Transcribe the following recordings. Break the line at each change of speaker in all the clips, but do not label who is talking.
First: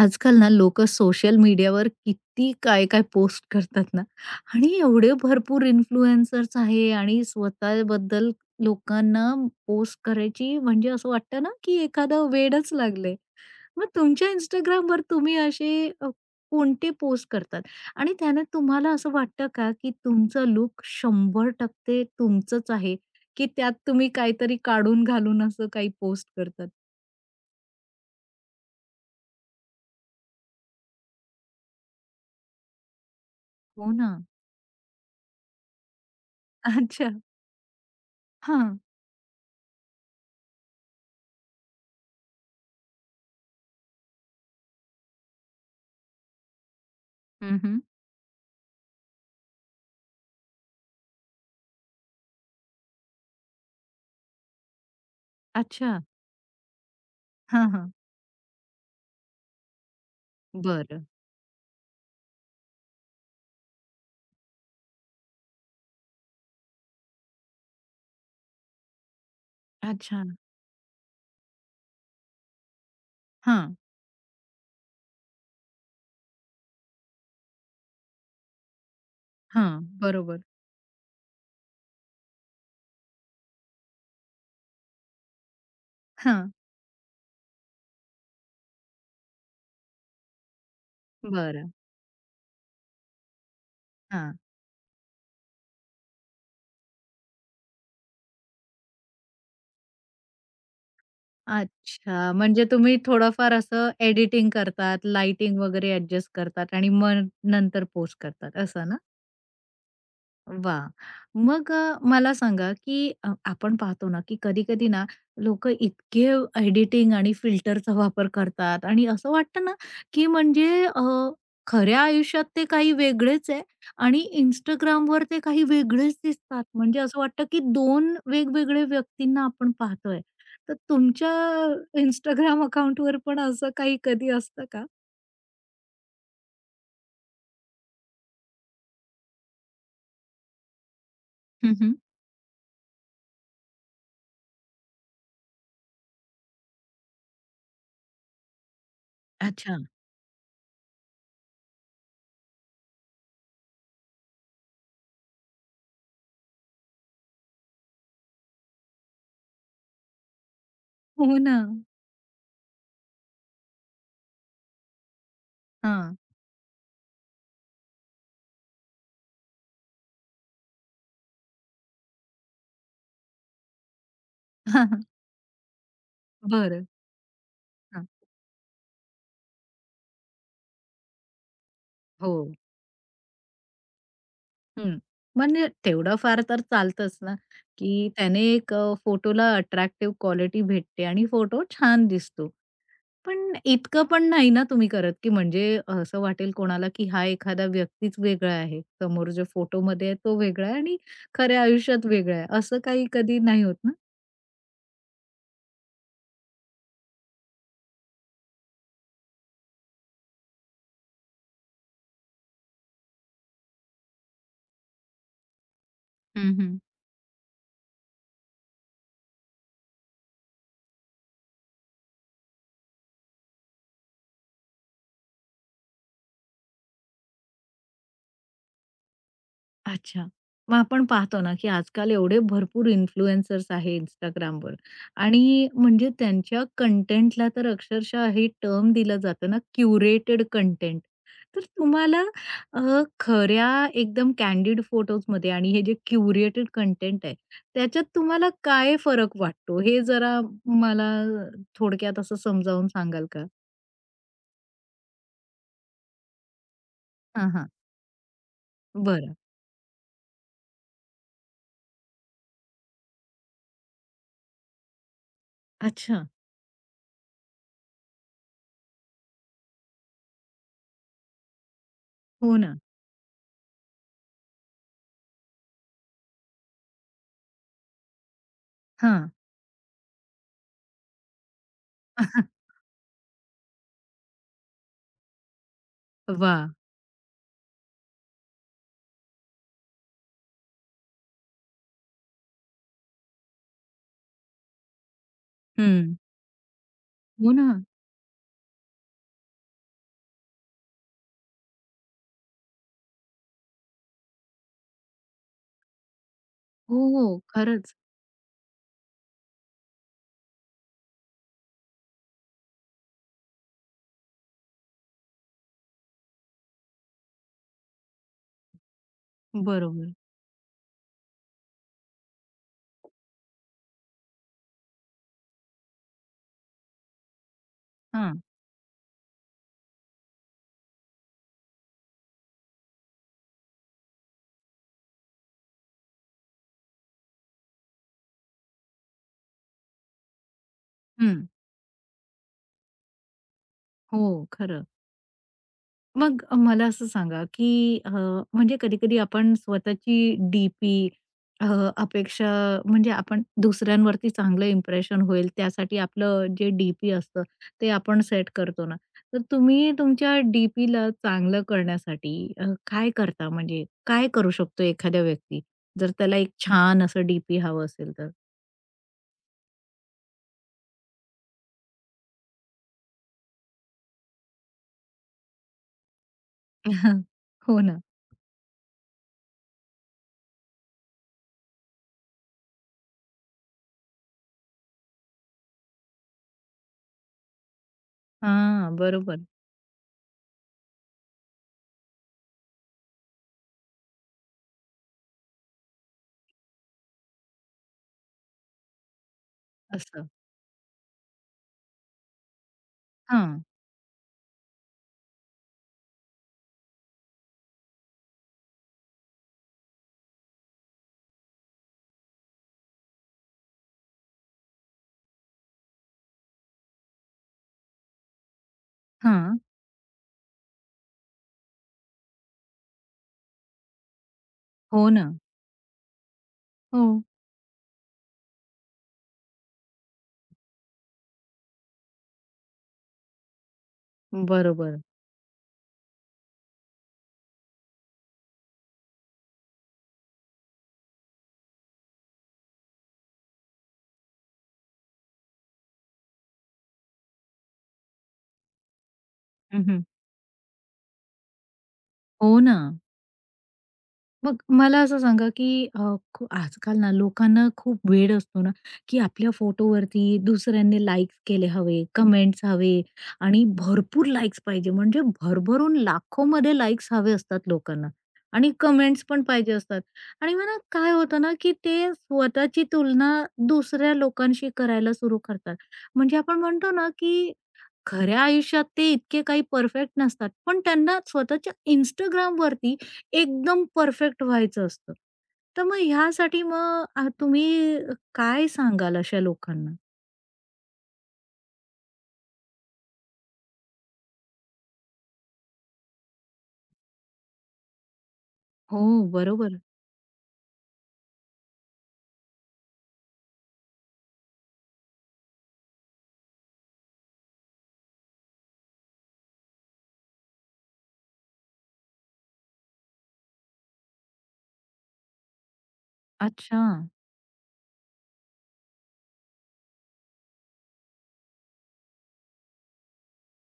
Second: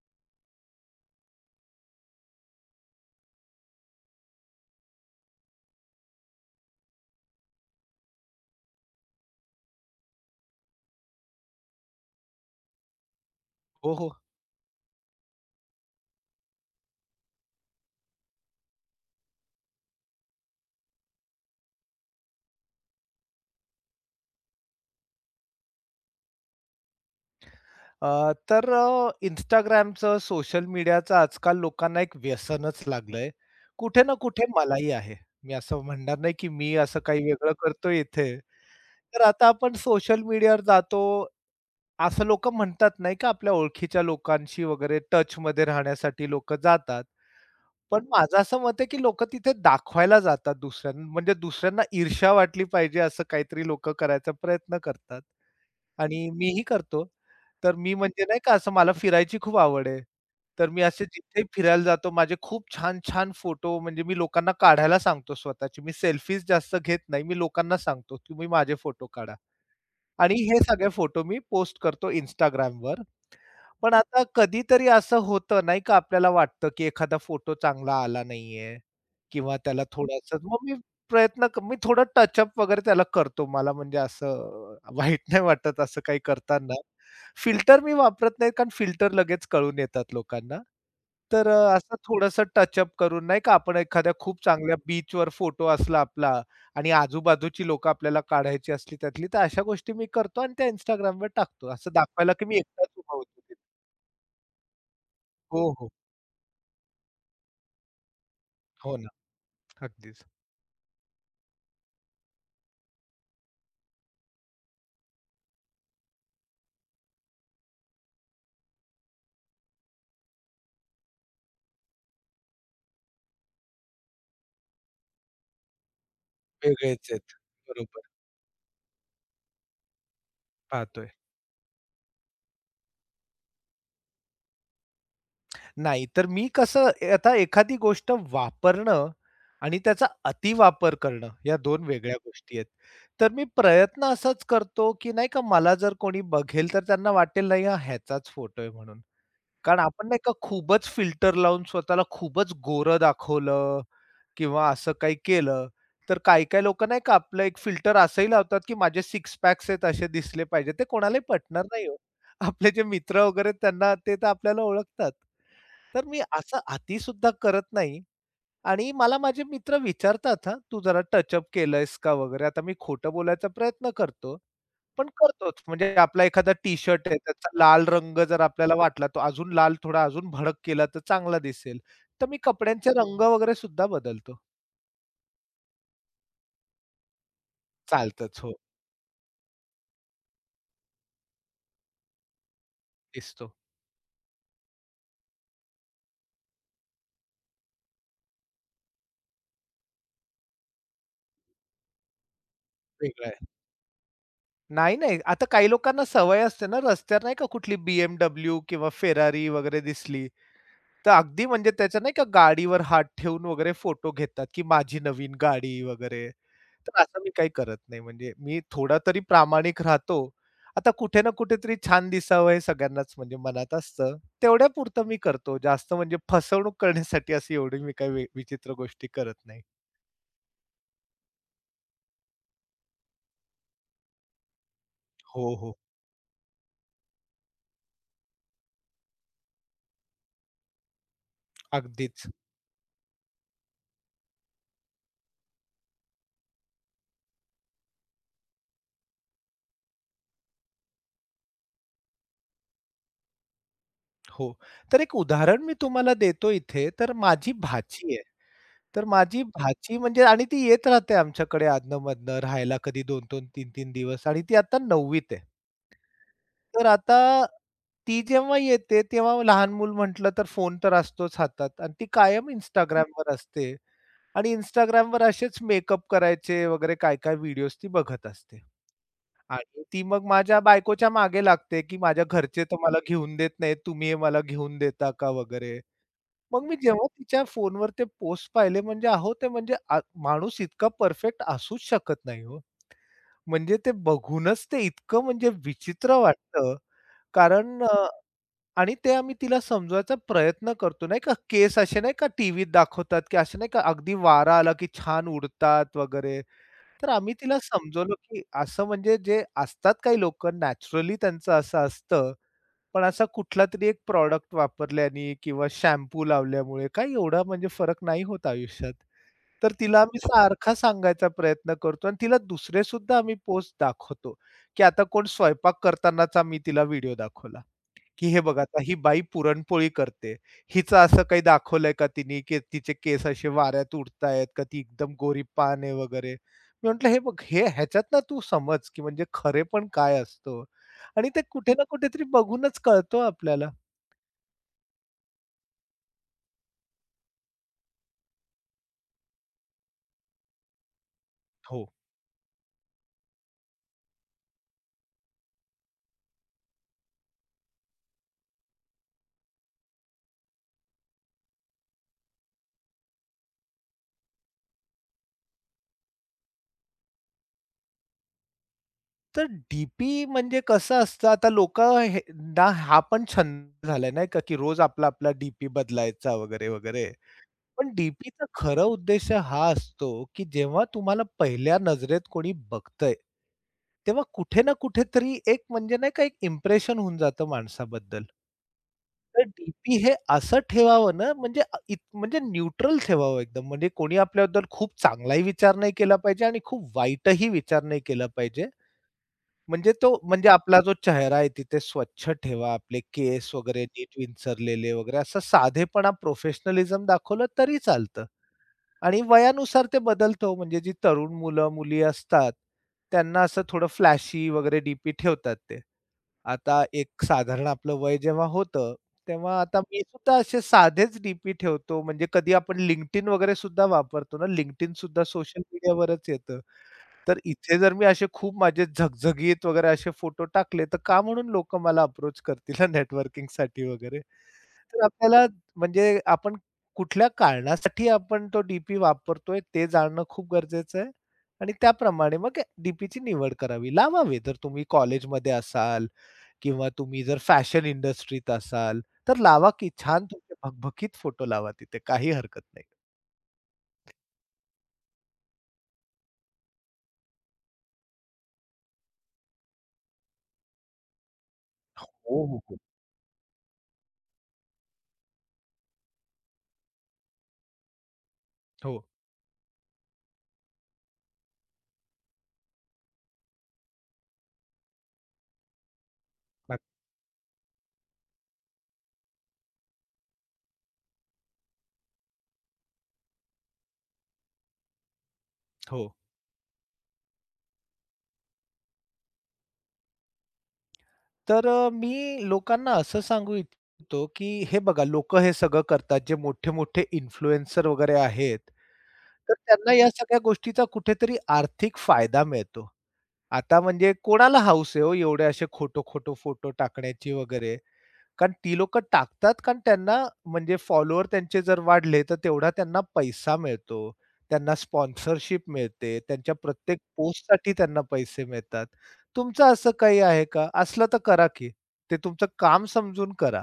आजकाल ना लोकं सोशल मीडियावर किती काय-काय पोस्ट करतात ना आणि एवढे भरपूर इन्फ्लुएन्सर्स आहे आणि स्वतःबद्दल लोकांना पोस्ट करायची म्हणजे असं वाटतं ना, की एखादा वेडच लागलंय. मग
हो, हो.
तुमच्या Instagramवर तुम्ही असे कोणते पोस्ट करतात? आणि त्याने तुम्हाला असं वाटतं का, की तुमचं लूक 100% तुमचंच आहे, की त्यात तुम्ही काहीतरी काढून घालून असं काही पोस्ट करतात?
Instagramचं, सोशल मीडियाचं आजकाल लोकांना एक व्यसनच लागलंय.
हो
कुठे
ना.
ना कुठे मलाही आहे. मी असं म्हणणार नाही, की मी असं
अच्छा.
काही वेगळं करतोय इथे.
हां.
तर आता आपण सोशल मीडियावर जातो. असं लोकं म्हणतात नाही का, आपल्या ओळखीच्या लोकांशी वगैरे टचमध्ये राहण्यासाठी लोकं जातात. पण माझं असं मत आहे, की लोकं तिथे दाखवायला जातात दुसऱ्यांना, म्हणजे दुसऱ्यांना ईर्ष्या वाटली पाहिजे असं काहीतरी लोकं करायचा प्रयत्न करतात.
अच्छा.
आणि मीही करतो.
हां,
तर
हां.
मी म्हणजे नाही का असं मला फिरायची खूप आवड आहे. तर मी
बरं.
असे जिथे फिरायला जातो माझे खूप छान-छान फोटो म्हणजे मी लोकांना काढायला सांगतो स्वतःचे. मी सेल्फीज जास्त घेत नाही. मी लोकांना सांगतो, तुम्ही माझे फोटो काढा.
अच्छा.
आणि हे सगळे फोटो मी पोस्ट करतो Instagramवर.
हां,
पण आता कधीतरी असं होतं नाही का, आपल्याला वाटतं, की एखादा फोटो चांगला आला नाहीये किंवा
हां.
त्याला थोडंसं
बरोबर.
मग मी मी थोडं टचअप वगैरे त्याला करतो. मला म्हणजे असं वाईट नाही वाटत असं काही
हां.
करताना. फिल्टर मी वापरत नाही, कारण फिल्टर लगेच कळून येतात लोकांना. तर
बरं.
असं थोडंसं टचअप करून नाही का, आपण एखाद्या खूप
हां.
चांगल्या बीचवर फोटो असला आपला आणि आजूबाजूची लोकं आपल्याला काढायची असली त्यातली, तर अशा गोष्टी मी करतो आणि त्या Instagramवर टाकतो. असं दाखवायला,
अच्छा.
की मी
म्हणजे
एकटाच
तुम्ही
उभा
थोडंफार
होतो.
असं एडिटिंग करतात, लाइटिंग
हो, हो.
वगैरे ॲडजस्ट करतात आणि मग नंतर पोस्ट करतात असं
हो
ना?
ना. अगदीच.
वाह! मग मला सांगा, की आपण पाहतो ना, की कधी-कधी ना लोकं इतके एडिटिंग आणि फिल्टरचा वापर करतात आणि असं वाटतं ना, की म्हणजे अ, खऱ्या आयुष्यात ते काही वेगळेच आहे आणि Instagramवर ते काही वेगळेच दिसतात. म्हणजे
वेगळेच
असं
आहेत.
वाटतं, की
बरोबर,
दोन वेगवेगळे व्यक्तींना आपण पाहतोय. तर
पाहतोय.
तुमच्या Instagram अकाउंटवर पण असं काही कधी असतं का?
नाही, तर मी कसं आता एखादी गोष्ट वापरणं आणि त्याचा अतिवापर करणं या
हं,
दोन
हं.
वेगळ्या गोष्टी आहेत. तर मी प्रयत्न असाच करतो, की नाही का मला जर कोणी बघेल तर त्यांना वाटेल नाही हा ह्याचाच फोटो आहे म्हणून.
अच्छा.
कारण आपण नाही का खूपच फिल्टर लावून स्वतःला खूपच गोरं दाखवलं किंवा असं काही केलं, तर काही-काही लोकं नाही का आपलं एक फिल्टर असंही लावतात, की माझे सिक्स पॅक्स आहेत असे दिसले पाहिजे. ते कोणालाही
हो ना.
पटणार नाही हो. आपले जे मित्र वगैरे त्यांना ते तर आपल्याला ओळखतात. तर
हां.
मी असं अति सुद्धा करत नाही आणि मला माझे मित्र विचारतात हां, "तू जरा टचअप केलंयस का?" वगैरे. आता मी खोटं बोलायचा प्रयत्न करतो, पण करतोच. म्हणजे आपला एखादा
बरं.
टी-शर्ट आहे, त्याचा लाल
हां.
रंग जर आपल्याला वाटला, तो अजून लाल थोडा अजून भडक केला तर चांगला दिसेल. तर
हो.
मी कपड्यांचे रंग वगैरे सुद्धा बदलतो.
हं. म्हणजे तेवढं फार तर चालतंच ना, की
चालतच.
त्याने
हो,
एक फोटोला अट्रॅक्टिव्ह क्वालिटी भेटते आणि फोटो छान दिसतो.
दिसतो.
पण इतकं पण नाही ना तुम्ही करत, की म्हणजे असं वाटेल कोणाला, की हा एखादा व्यक्तीच वेगळा आहे. समोर जो फोटोमध्ये आहे तो वेगळा आहे आणि खऱ्या आयुष्यात वेगळा आहे. असं काही
वेगळा
कधी
आहे.
नाही होत ना?
नाही, नाही. आता काही लोकांना सवय असते ना रस्त्यावर नाही का कुठली BMW किंवा फेरारी वगैरे दिसली, तर अगदी म्हणजे त्याच्या नाही का गाडीवर हात ठेवून वगैरे फोटो घेतात, की माझी नवीन गाडी वगैरे.
हं, हं.
तर असं मी काही करत नाही. म्हणजे मी थोडा तरी प्रामाणिक राहतो. आता कुठे ना कुठेतरी छान दिसावं हे सगळ्यांनाच म्हणजे मनात असतं. तेवढ्यापुरतं मी करतो. जास्त म्हणजे फसवणूक करण्यासाठी अशी एवढी मी काही विचित्र गोष्टी करत नाही.
अच्छा. मग आपण पाहतो ना, की आजकाल एवढे भरपूर इन्फ्लुएन्सर्स आहे Instagramवर आणि
हो, हो.
म्हणजे त्यांच्या कंटेंटला तर अक्षरशः हे टर्म दिलं जातं ना, क्युरेटेड कंटेंट. तर तुम्हाला
अगदीच.
अ, खऱ्या एकदम कँडिड फोटोजमध्ये आणि हे जे क्युरेटेड कंटेंट आहे, त्याच्यात तुम्हाला काय फरक वाटतो? हे जरा मला थोडक्यात असं समजावून सांगाल का?
हो. तर एक उदाहरण मी तुम्हाला देतो इथे, तर
हां,
माझी
हां.
भाची आहे. तर
बरं.
माझी भाची म्हणजे आणि ती येत राहते आमच्याकडे अधनं-मधनं राहायला कधी 2-2, 3-3 दिवस आणि ती आता 9वीत आहे.
अच्छा.
तर आता ती जेव्हा येते, तेव्हा लहान मूल म्हटलं तर फोन तर असतोच हातात आणि ती कायम
हो ना.
Instagramवर असते आणि Instagramवर असेच मेकअप करायचे वगैरे काय-काय व्हिडिओज ती बघत असते.
हां.
आणि ती मग माझ्या बायकोच्या मागे लागते, की माझ्या
हां.
घरचे तर मला घेऊन देत नाहीत, तुम्ही हे मला घेऊन देता का वगैरे.
वाह!
मग मी जेव्हा तिच्या फोनवर ते पोस्ट पाहिले म्हणजे अहो ते म्हणजे माणूस इतका परफेक्ट असूच शकत नाही हो. म्हणजे ते बघूनच ते इतकं म्हणजे विचित्र वाटतं.
हो ना.
कारण आणि ते आम्ही तिला समजवायचा प्रयत्न करतो नाही का केस असे नाही का टीव्हीत दाखवतात, की असे नाही का अगदी वारा आला की छान उडतात वगैरे.
हो,
तर आम्ही
हो.
तिला
खरंच.
समजवलं, की असं म्हणजे जे असतात काही लोकं नॅचरली त्यांचं असं असतं. पण असा कुठलातरी एक प्रॉडक्ट वापरल्याने किंवा शॅम्पू लावल्यामुळे काही एवढा म्हणजे फरक नाही होत आयुष्यात. तर तिला
बरोबर.
आम्ही सारखा सांगायचा प्रयत्न करतो आणि तिला दुसरे सुद्धा आम्ही पोस्ट दाखवतो, की आता कोण स्वयंपाक करतानाचा मी तिला व्हिडिओ दाखवला. की
हां.
हे बघा आता ही बाई पुरणपोळी करते. हिचं असं काही दाखवलंय का तिने की तिचे केस असे वाऱ्यात उडतायत, का ती एकदम गोरीपान आहे वगैरे. मी म्हटलं हे बघ हे ह्याच्यातनं तू समज की म्हणजे खरेपण काय असतो आणि
हं.
ते कुठे ना कुठेतरी बघूनच कळतो आपल्याला.
हो, खरं. मग मला असं सांगा, की म्हणजे कधी-कधी आपण स्वतःची डी-पी अ,
हो.
अपेक्षा म्हणजे आपण दुसऱ्यांवरती चांगलं इम्प्रेशन होईल त्यासाठी आपलं जे डी-पी असतं ते आपण सेट करतो ना. तर तुम्ही तुमच्या डी-पीला चांगलं करण्यासाठी काय करता? म्हणजे काय करू शकतो एखादा व्यक्ती जर त्याला एक छान असं डी हवं असेल तर?
तर डी म्हणजे कसं असतं आता लोकं ना हा पण छंद झालाय नाही का, की रोज आपला-आपला डी बदलायचा वगैरे, वगैरे.
हो
पण
ना.
डीपीचा खरा उद्देश हा असतो, की जेव्हा तुम्हाला पहिल्या नजरेत कोणी बघतंय, तेव्हा कुठे ना कुठेतरी एक म्हणजे नाही का एक इम्प्रेशन होऊन जातं माणसाबद्दल.
हां, बरोबर.
तर डीपी हे असं ठेवावं ना म्हणजे अ, इत म्हणजे न्यूट्रल ठेवावं एकदम. म्हणजे कोणी आपल्याबद्दल खूप चांगलाही विचार नाही केला पाहिजे आणि खूप वाईटही विचार नाही केला पाहिजे. म्हणजे तो
असं.
म्हणजे आपला जो चेहरा आहे तिथे स्वच्छ ठेवा, आपले केस
हां,
वगैरे नीट विंचरलेले वगैरे असा साधेपणा, प्रोफेशनलिझम दाखवलं तरी चालतं. आणि वयानुसार ते बदलतं हो. म्हणजे जी तरुण मुलं-मुली असतात, त्यांना असं थोडं फ्लॅशी वगैरे डीपी ठेवतात ते. आता एक साधारण आपलं वय जेव्हा होतं,
हां.
तेव्हा आता मी सुद्धा असे साधेच डीपी ठेवतो. म्हणजे कधी आपण LinkedIn वगैरे सुद्धा वापरतो ना, LinkedIn
हो
सुद्धा
ना.
सोशल मीडियावरच येतं.
हो.
तर इथे जर मी असे खूप माझे झगझगीत वगैरे असे फोटो टाकले, तर का म्हणून लोकं मला अप्रोच करतील नेटवर्किंगसाठी वगैरे.
बरोबर.
तर आपल्याला म्हणजे आपण कुठल्या कारणासाठी आपण तो डीपी वापरतोय ते जाणणं खूप गरजेचं आहे आणि त्याप्रमाणे मग निवड करावी. लावावे जर तुम्ही कॉलेजमध्ये असाल किंवा तुम्ही जर फॅशन इंडस्ट्रीत असाल, तर लावा
हं,
की
हं.
छान तुमचे भकभकीत फोटो लावा तिथे काही
हो
हरकत
ना.
नाही.
मग मला असं सांगा, की अ, खू आजकाल ना लोकांना खूप वेड असतो ना, की आपल्या फोटोवरती दुसऱ्यांनी लाइक्स केले हवे,
हो, हो,
कमेंट्स
हो.
हवे आणि भरपूर लाइक्स पाहिजे. म्हणजे भरभरून लाखोमध्ये लाइक्स हवे असतात लोकांना आणि
हो.
कमेंट्स पण पाहिजे असतात. आणि मग ना काय होतं ना, की ते स्वतःची तुलना दुसऱ्या लोकांशी करायला सुरू करतात. म्हणजे आपण
नक-
म्हणतो ना, की खऱ्या आयुष्यात ते इतके काही परफेक्ट नसतात, पण त्यांना स्वतःच्या Instagramवरती एकदम परफेक्ट व्हायचं असतं. तर मग
हो.
ह्यासाठी मग तुम्ही काय सांगाल अशा लोकांना?
तर मी लोकांना असं सांगू इच्छितो, की हे बघा लोकं हे सगळं करतात, जे मोठे-मोठे इन्फ्लुएन्सर वगैरे आहेत.
हो,
तर
बरोबर.
त्यांना या सगळ्या गोष्टीचा कुठेतरी आर्थिक फायदा मिळतो. आता म्हणजे कोणाला हौस आहे हो एवढे असे खोटं फोटो टाकण्याची वगैरे. कारण ती लोकं टाकतात कारण त्यांना म्हणजे फॉलोवर त्यांचे जर वाढले, तर तेवढा त्यांना पैसा मिळतो. त्यांना स्पॉन्सरशिप मिळते. त्यांच्या
अच्छा.
प्रत्येक पोस्टसाठी त्यांना पैसे मिळतात. तुमचं असं काही आहे का? असलं तर करा की. ते तुमचं काम समजून करा.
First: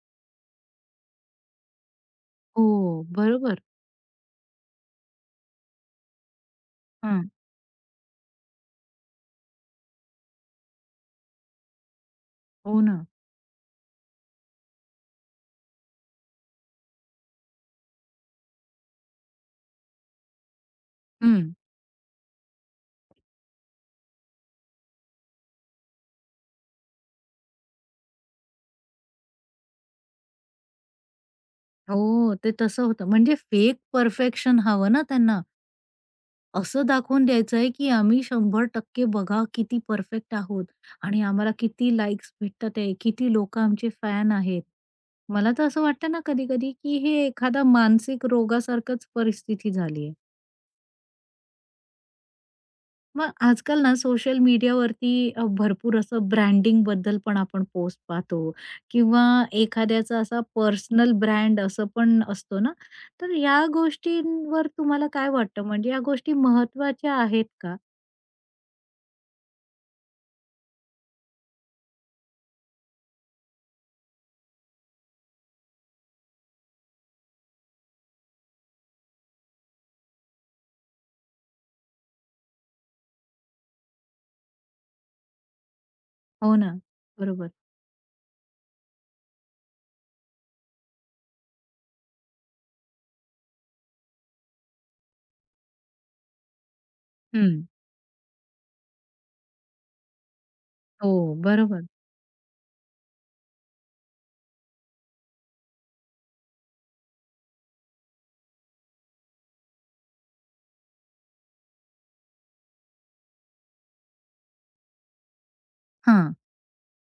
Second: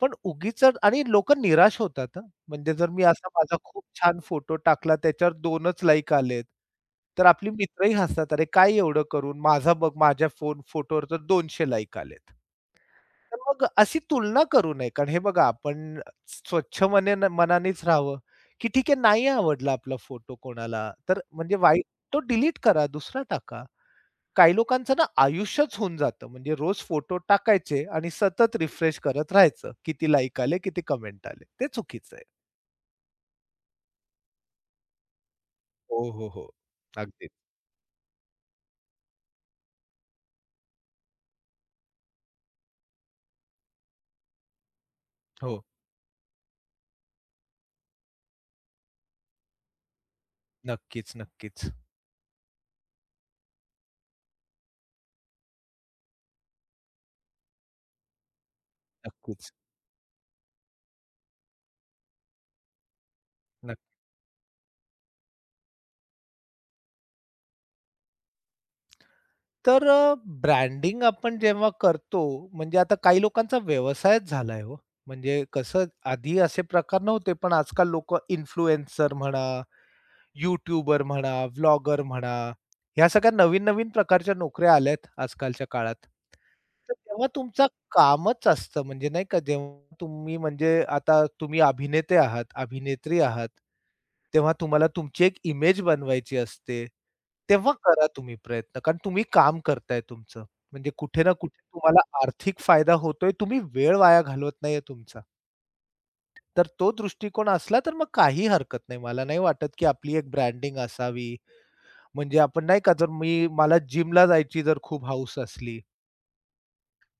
पण उगीचच आणि लोकं निराश होतात हं. म्हणजे जर मी
हो,
असा माझा
बरोबर.
खूप छान फोटो टाकला त्याच्यावर 2च लाइक आलेत.
हां.
तर आपली मित्रही हसतात, "अरे काय एवढं करून? माझा बघ माझ्या फोन फोटोवर तर 200 लाइक आलेत."
हो ना.
तर मग अशी तुलना करू नये. कारण हे बघा आपण स्वच्छ मनानेच राहावं, की ठीक आहे नाही आवडला आपला फोटो कोणाला, तर
हं.
म्हणजे वाईट तो डिलीट करा, दुसरा टाका. काही लोकांचं ना आयुष्यच होऊन जातं. म्हणजे रोज फोटो टाकायचे आणि सतत रिफ्रेश करत राहायचं. किती लाइक आले, किती कमेंट आले. ते चुकीचं आहे.
हो, ते तसं होतं. म्हणजे फेक परफेक्शन हवं ना त्यांना.
हो, हो, हो.
असं दाखवून
अगदी.
द्यायचं आहे, की आम्ही 100% बघा किती परफेक्ट आहोत आणि आम्हाला किती लाइक्स भेटतात आहे, किती लोकं आमचे फॅन आहेत. मला
हो.
तर असं वाटतं ना कधी-कधी, की हे एखादा मानसिक रोगासारखंच परिस्थिती झाली आहे.
नक्कीच, नक्कीच,
मग आजकाल ना सोशल मीडियावरती भरपूर असं ब्रँडिंगबद्दल पण आपण पोस्ट पाहतो किंवा
नक्कीच. नक्की.
एखाद्याचा असा पर्सनल ब्रँड असं पण असतो ना. तर या गोष्टींवर तुम्हाला काय वाटतं? म्हणजे या गोष्टी महत्त्वाच्या आहेत का?
तर ब्रँडिंग आपण जेव्हा करतो, म्हणजे आता काही लोकांचा व्यवसायच झालाय हो. म्हणजे कसं आधी असे प्रकार नव्हते, पण आजकाल लोकं इन्फ्लुएन्सर म्हणा यूट्यूबर म्हणा, व्लॉगर म्हणा, ह्या सगळ्या नवीन-नवीन प्रकारच्या नोकऱ्या आल्यात आजकालच्या काळात.
हो ना.
तर तेव्हा
बरोबर.
तुमचं कामच असतं म्हणजे नाही का, जेव्हा तुम्ही म्हणजे आता तुम्ही अभिनेते आहात, अभिनेत्री आहात, तेव्हा तुम्हाला तुमची एक इमेज बनवायची असते.
हं.
तेव्हा करा तुम्ही प्रयत्न कारण तुम्ही काम करताय तुमचं. म्हणजे
हो,
कुठे ना कुठे
बरोबर.
तुम्हाला आर्थिक फायदा होतोय, तुम्ही वेळ वाया घालवत नाहीये तुमचा. तर तो दृष्टिकोन असला तर मग काही हरकत नाही. मला नाही वाटत, की आपली एक ब्रँडिंग असावी. म्हणजे आपण नाही का जर मी मला जिमला जायची जर खूप हौस असली,
हां.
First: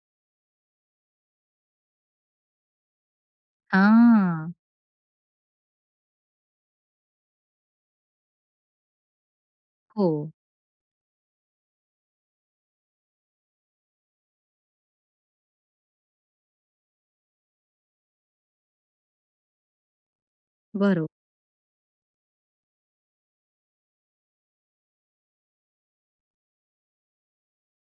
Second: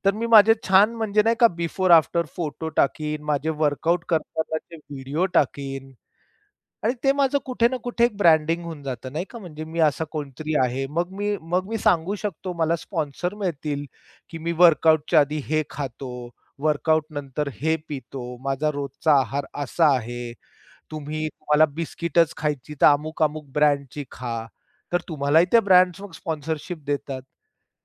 तर मी माझे छान म्हणजे नाही का बिफोर आफ्टर फोटो टाकीन, माझे वर्कआउट
हां.
करतानाचे व्हिडिओ टाकीन आणि ते माझं कुठे ना कुठे एक ब्रँडिंग होऊन जातं नाही का. म्हणजे मी असा
हो,
कोणतरी आहे. मग मी सांगू शकतो मला स्पॉन्सर मिळतील, की मी वर्कआउटच्या आधी हे खातो, वर्कआउट नंतर हे पितो, माझा रोजचा आहार असा आहे.
बरोबर.
तुम्ही तुम्हाला बिस्किटच खायची तर अमुक-अमुक ब्रँडची खा. तर तुम्हालाही त्या ब्रँड्स मग स्पॉन्सरशिप देतात.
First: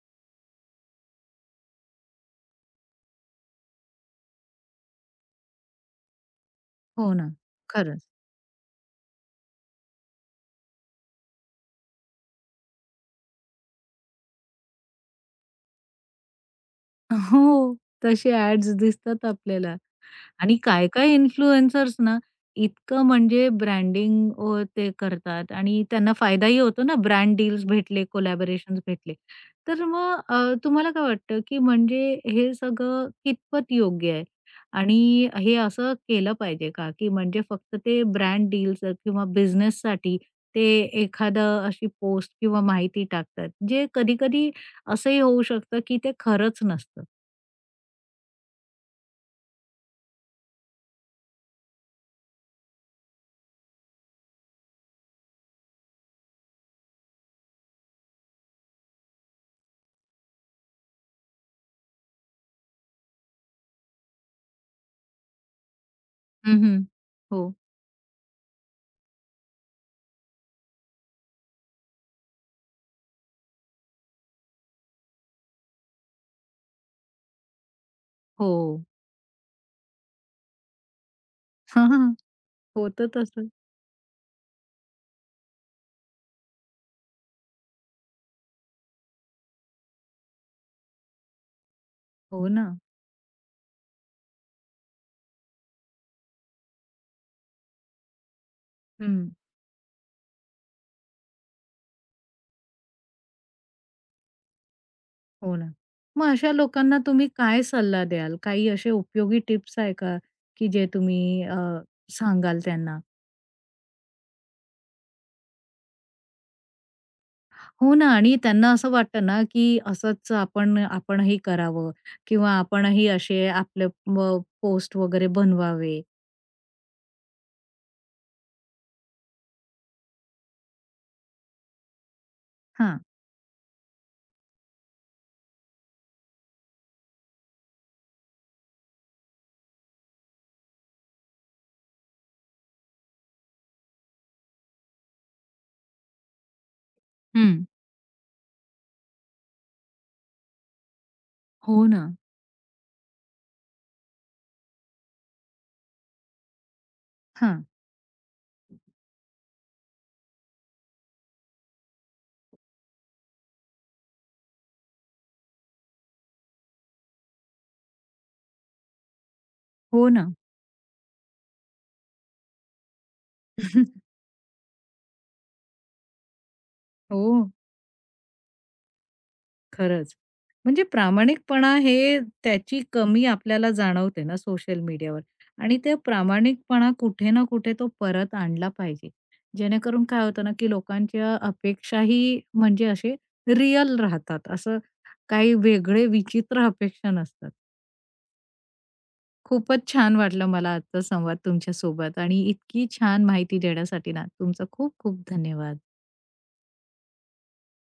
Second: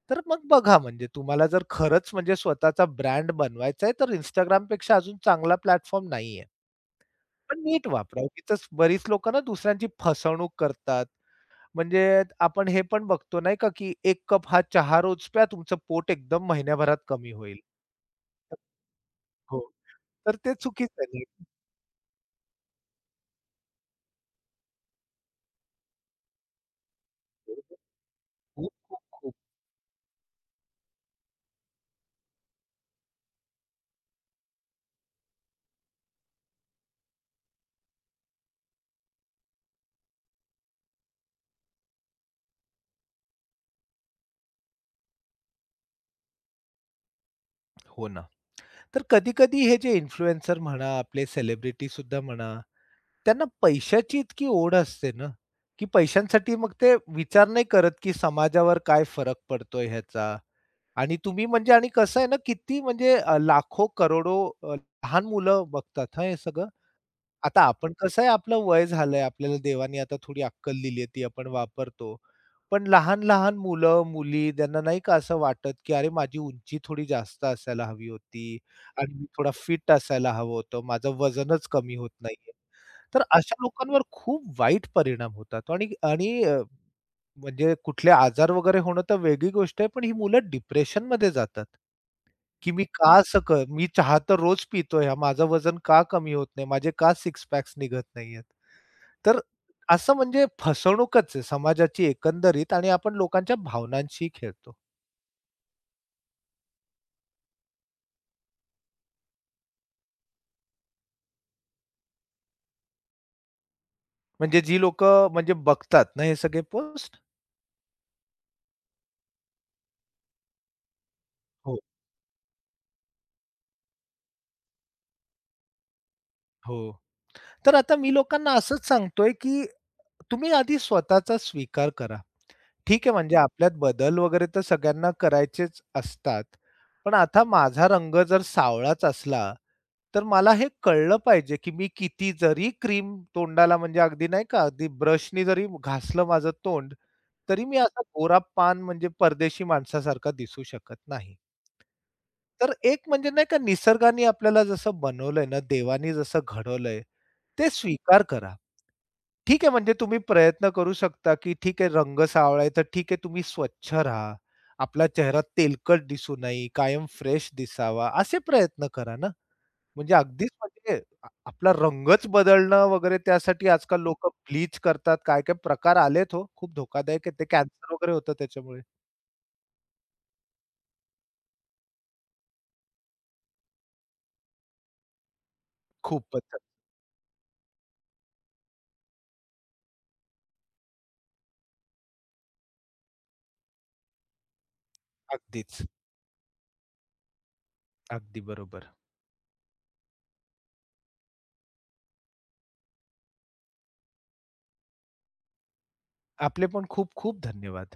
तर मग बघा म्हणजे तुम्हाला जर खरंच म्हणजे स्वतःचा ब्रँड बनवायचा आहे, तर Instagramपेक्षा अजून चांगला प्लॅटफॉर्म नाहीये.
हो ना.
पण नीट
खरंच.
वापरा. उगीचच बरीच लोकं ना दुसऱ्यांची फसवणूक करतात. म्हणजे आपण हे पण बघतो नाही का, की 1 कप हा चहा रोज प्या, तुमचं पोट एकदम महिन्याभरात कमी होईल.
हो, तसे ॲड्स दिसतात
हो.
आपल्याला.
तर ते
आणि
चुकीचं
काय-काय
आहे.
इन्फ्लुएन्सर्स ना, इतकं म्हणजे ब्रँडिंग ते करतात आणि त्यांना फायदाही होतो ना, ब्रँड डील्स भेटले,
खूप,
कोलॅबोरेशन्स
खूप,
भेटले.
खूप.
तर मग तुम्हाला काय वाटतं, की म्हणजे हे सगळं कितपत योग्य आहे? आणि हे असं केलं पाहिजे का, की म्हणजे फक्त ते ब्रँड डील्स किंवा बिझनेससाठी ते एखादं अशी पोस्ट किंवा माहिती टाकतात, जे कधी-कधी असंही होऊ शकतं, की ते खरंच नसतं?
हो ना. तर कधी-कधी हे जे इन्फ्लुएन्सर म्हणा, आपले सेलिब्रिटी सुद्धा म्हणा, त्यांना पैशाची इतकी ओढ असते ना, की पैशांसाठी मग ते विचार नाही करत, की समाजावर काय फरक पडतोय ह्याचा. आणि तुम्ही म्हणजे आणि कसं आहे ना, किती म्हणजे लाखो, करोडो लहान मुलं बघतात हां, हे सगळं.
हं, हो.
आता आपण कसं आहे आपलं वय झालंय, आपल्याला देवाने आता थोडी अक्कल दिली आहे ती आपण वापरतो. पण लहान-लहान मुलं-मुली त्यांना नाही का असं वाटत, की अरे माझी उंची थोडी जास्त असायला हवी
हो.
होती आणि मी थोडा फिट असायला हवं होतं. माझं वजनच कमी होत नाहीये.
होतं
तर
तसं.
अशा लोकांवर खूप वाईट परिणाम होतात आणि आणि अ, म्हणजे कुठले आजार वगैरे होणं तर वेगळी गोष्ट आहे, पण ही मुलं डिप्रेशनमध्ये जातात.
हो ना.
की मी का असं मी चहा तर रोज पितोय हा. माझं वजन का कमी होत नाही? माझे का सिक्स पॅक्स निघत नाहीयेत?
हं.
तर असं म्हणजे फसवणूकच आहे समाजाची एकंदरीत आणि आपण लोकांच्या भावनांशी खेळतो.
हो ना. मग अशा लोकांना तुम्ही काय सल्ला द्याल? काही असे उपयोगी टिप्स आहे का, की जे तुम्ही सांगाल त्यांना?
म्हणजे जी लोकं म्हणजे बघतात ना हे सगळे पोस्ट.
हो ना आणि त्यांना असं वाटतं ना, की असंच आपण आपणही
हो,
करावं किंवा आपणही असे आपले पोस्ट वगैरे बनवावे.
हो. तर आता मी लोकांना असंच सांगतोय, की तुम्ही आधी स्वतःचा स्वीकार करा.
हां.
ठीक आहे म्हणजे आपल्यात बदल वगैरे तर सगळ्यांना करायचेच असतात. पण आता माझा रंग जर सावळाच असला तर मला हे कळलं पाहिजे, की मी किती जरी क्रीम तोंडाला म्हणजे अगदी नाही का, अगदी ब्रशनी जरी घासलं माझं तोंड,
हं.
तरी मी असा गोरा पान म्हणजे परदेशी माणसासारखा दिसू शकत नाही.
हो ना.
तर एक म्हणजे नाही का निसर्गाने आपल्याला जसं बनवलंय ना, देवाने जसं घडवलंय,
हां.
ते स्वीकार करा. ठीक आहे, म्हणजे तुम्ही प्रयत्न करू शकता, की ठीक आहे रंग सावळा आहे, तर ठीक आहे तुम्ही स्वच्छ राहा. आपला चेहरा तेलकट दिसू नये, कायम फ्रेश दिसावा, असे प्रयत्न करा ना.
हो
म्हणजे
ना.
अगदीच म्हणजे आपला रंगच बदलणं वगैरे त्यासाठी आजकाल लोकं ब्लीच करतात. काय-काय प्रकार आलेत हो. खूप धोकादायक
हो.
आहे. ते कॅन्सर वगैरे होतं त्याच्यामुळे.
खरंच. म्हणजे प्रामाणिकपणा हे त्याची कमी आपल्याला जाणवते ना सोशल मीडियावर आणि ते
खूपच.
प्रामाणिकपणा कुठे ना कुठे तो परत आणला पाहिजे. जेणेकरून काय होतं ना, की लोकांच्या अपेक्षाही म्हणजे असे रिअल राहतात. असं काही
अगदीच.
वेगळे विचित्र अपेक्षा नसतात.
अगदी बरोबर.
खूपच छान वाटलं मला आजचा संवाद तुमच्यासोबत आणि इतकी छान माहिती देण्यासाठी ना तुमचा खूप खूप धन्यवाद.
आपले पण खूप खूप धन्यवाद.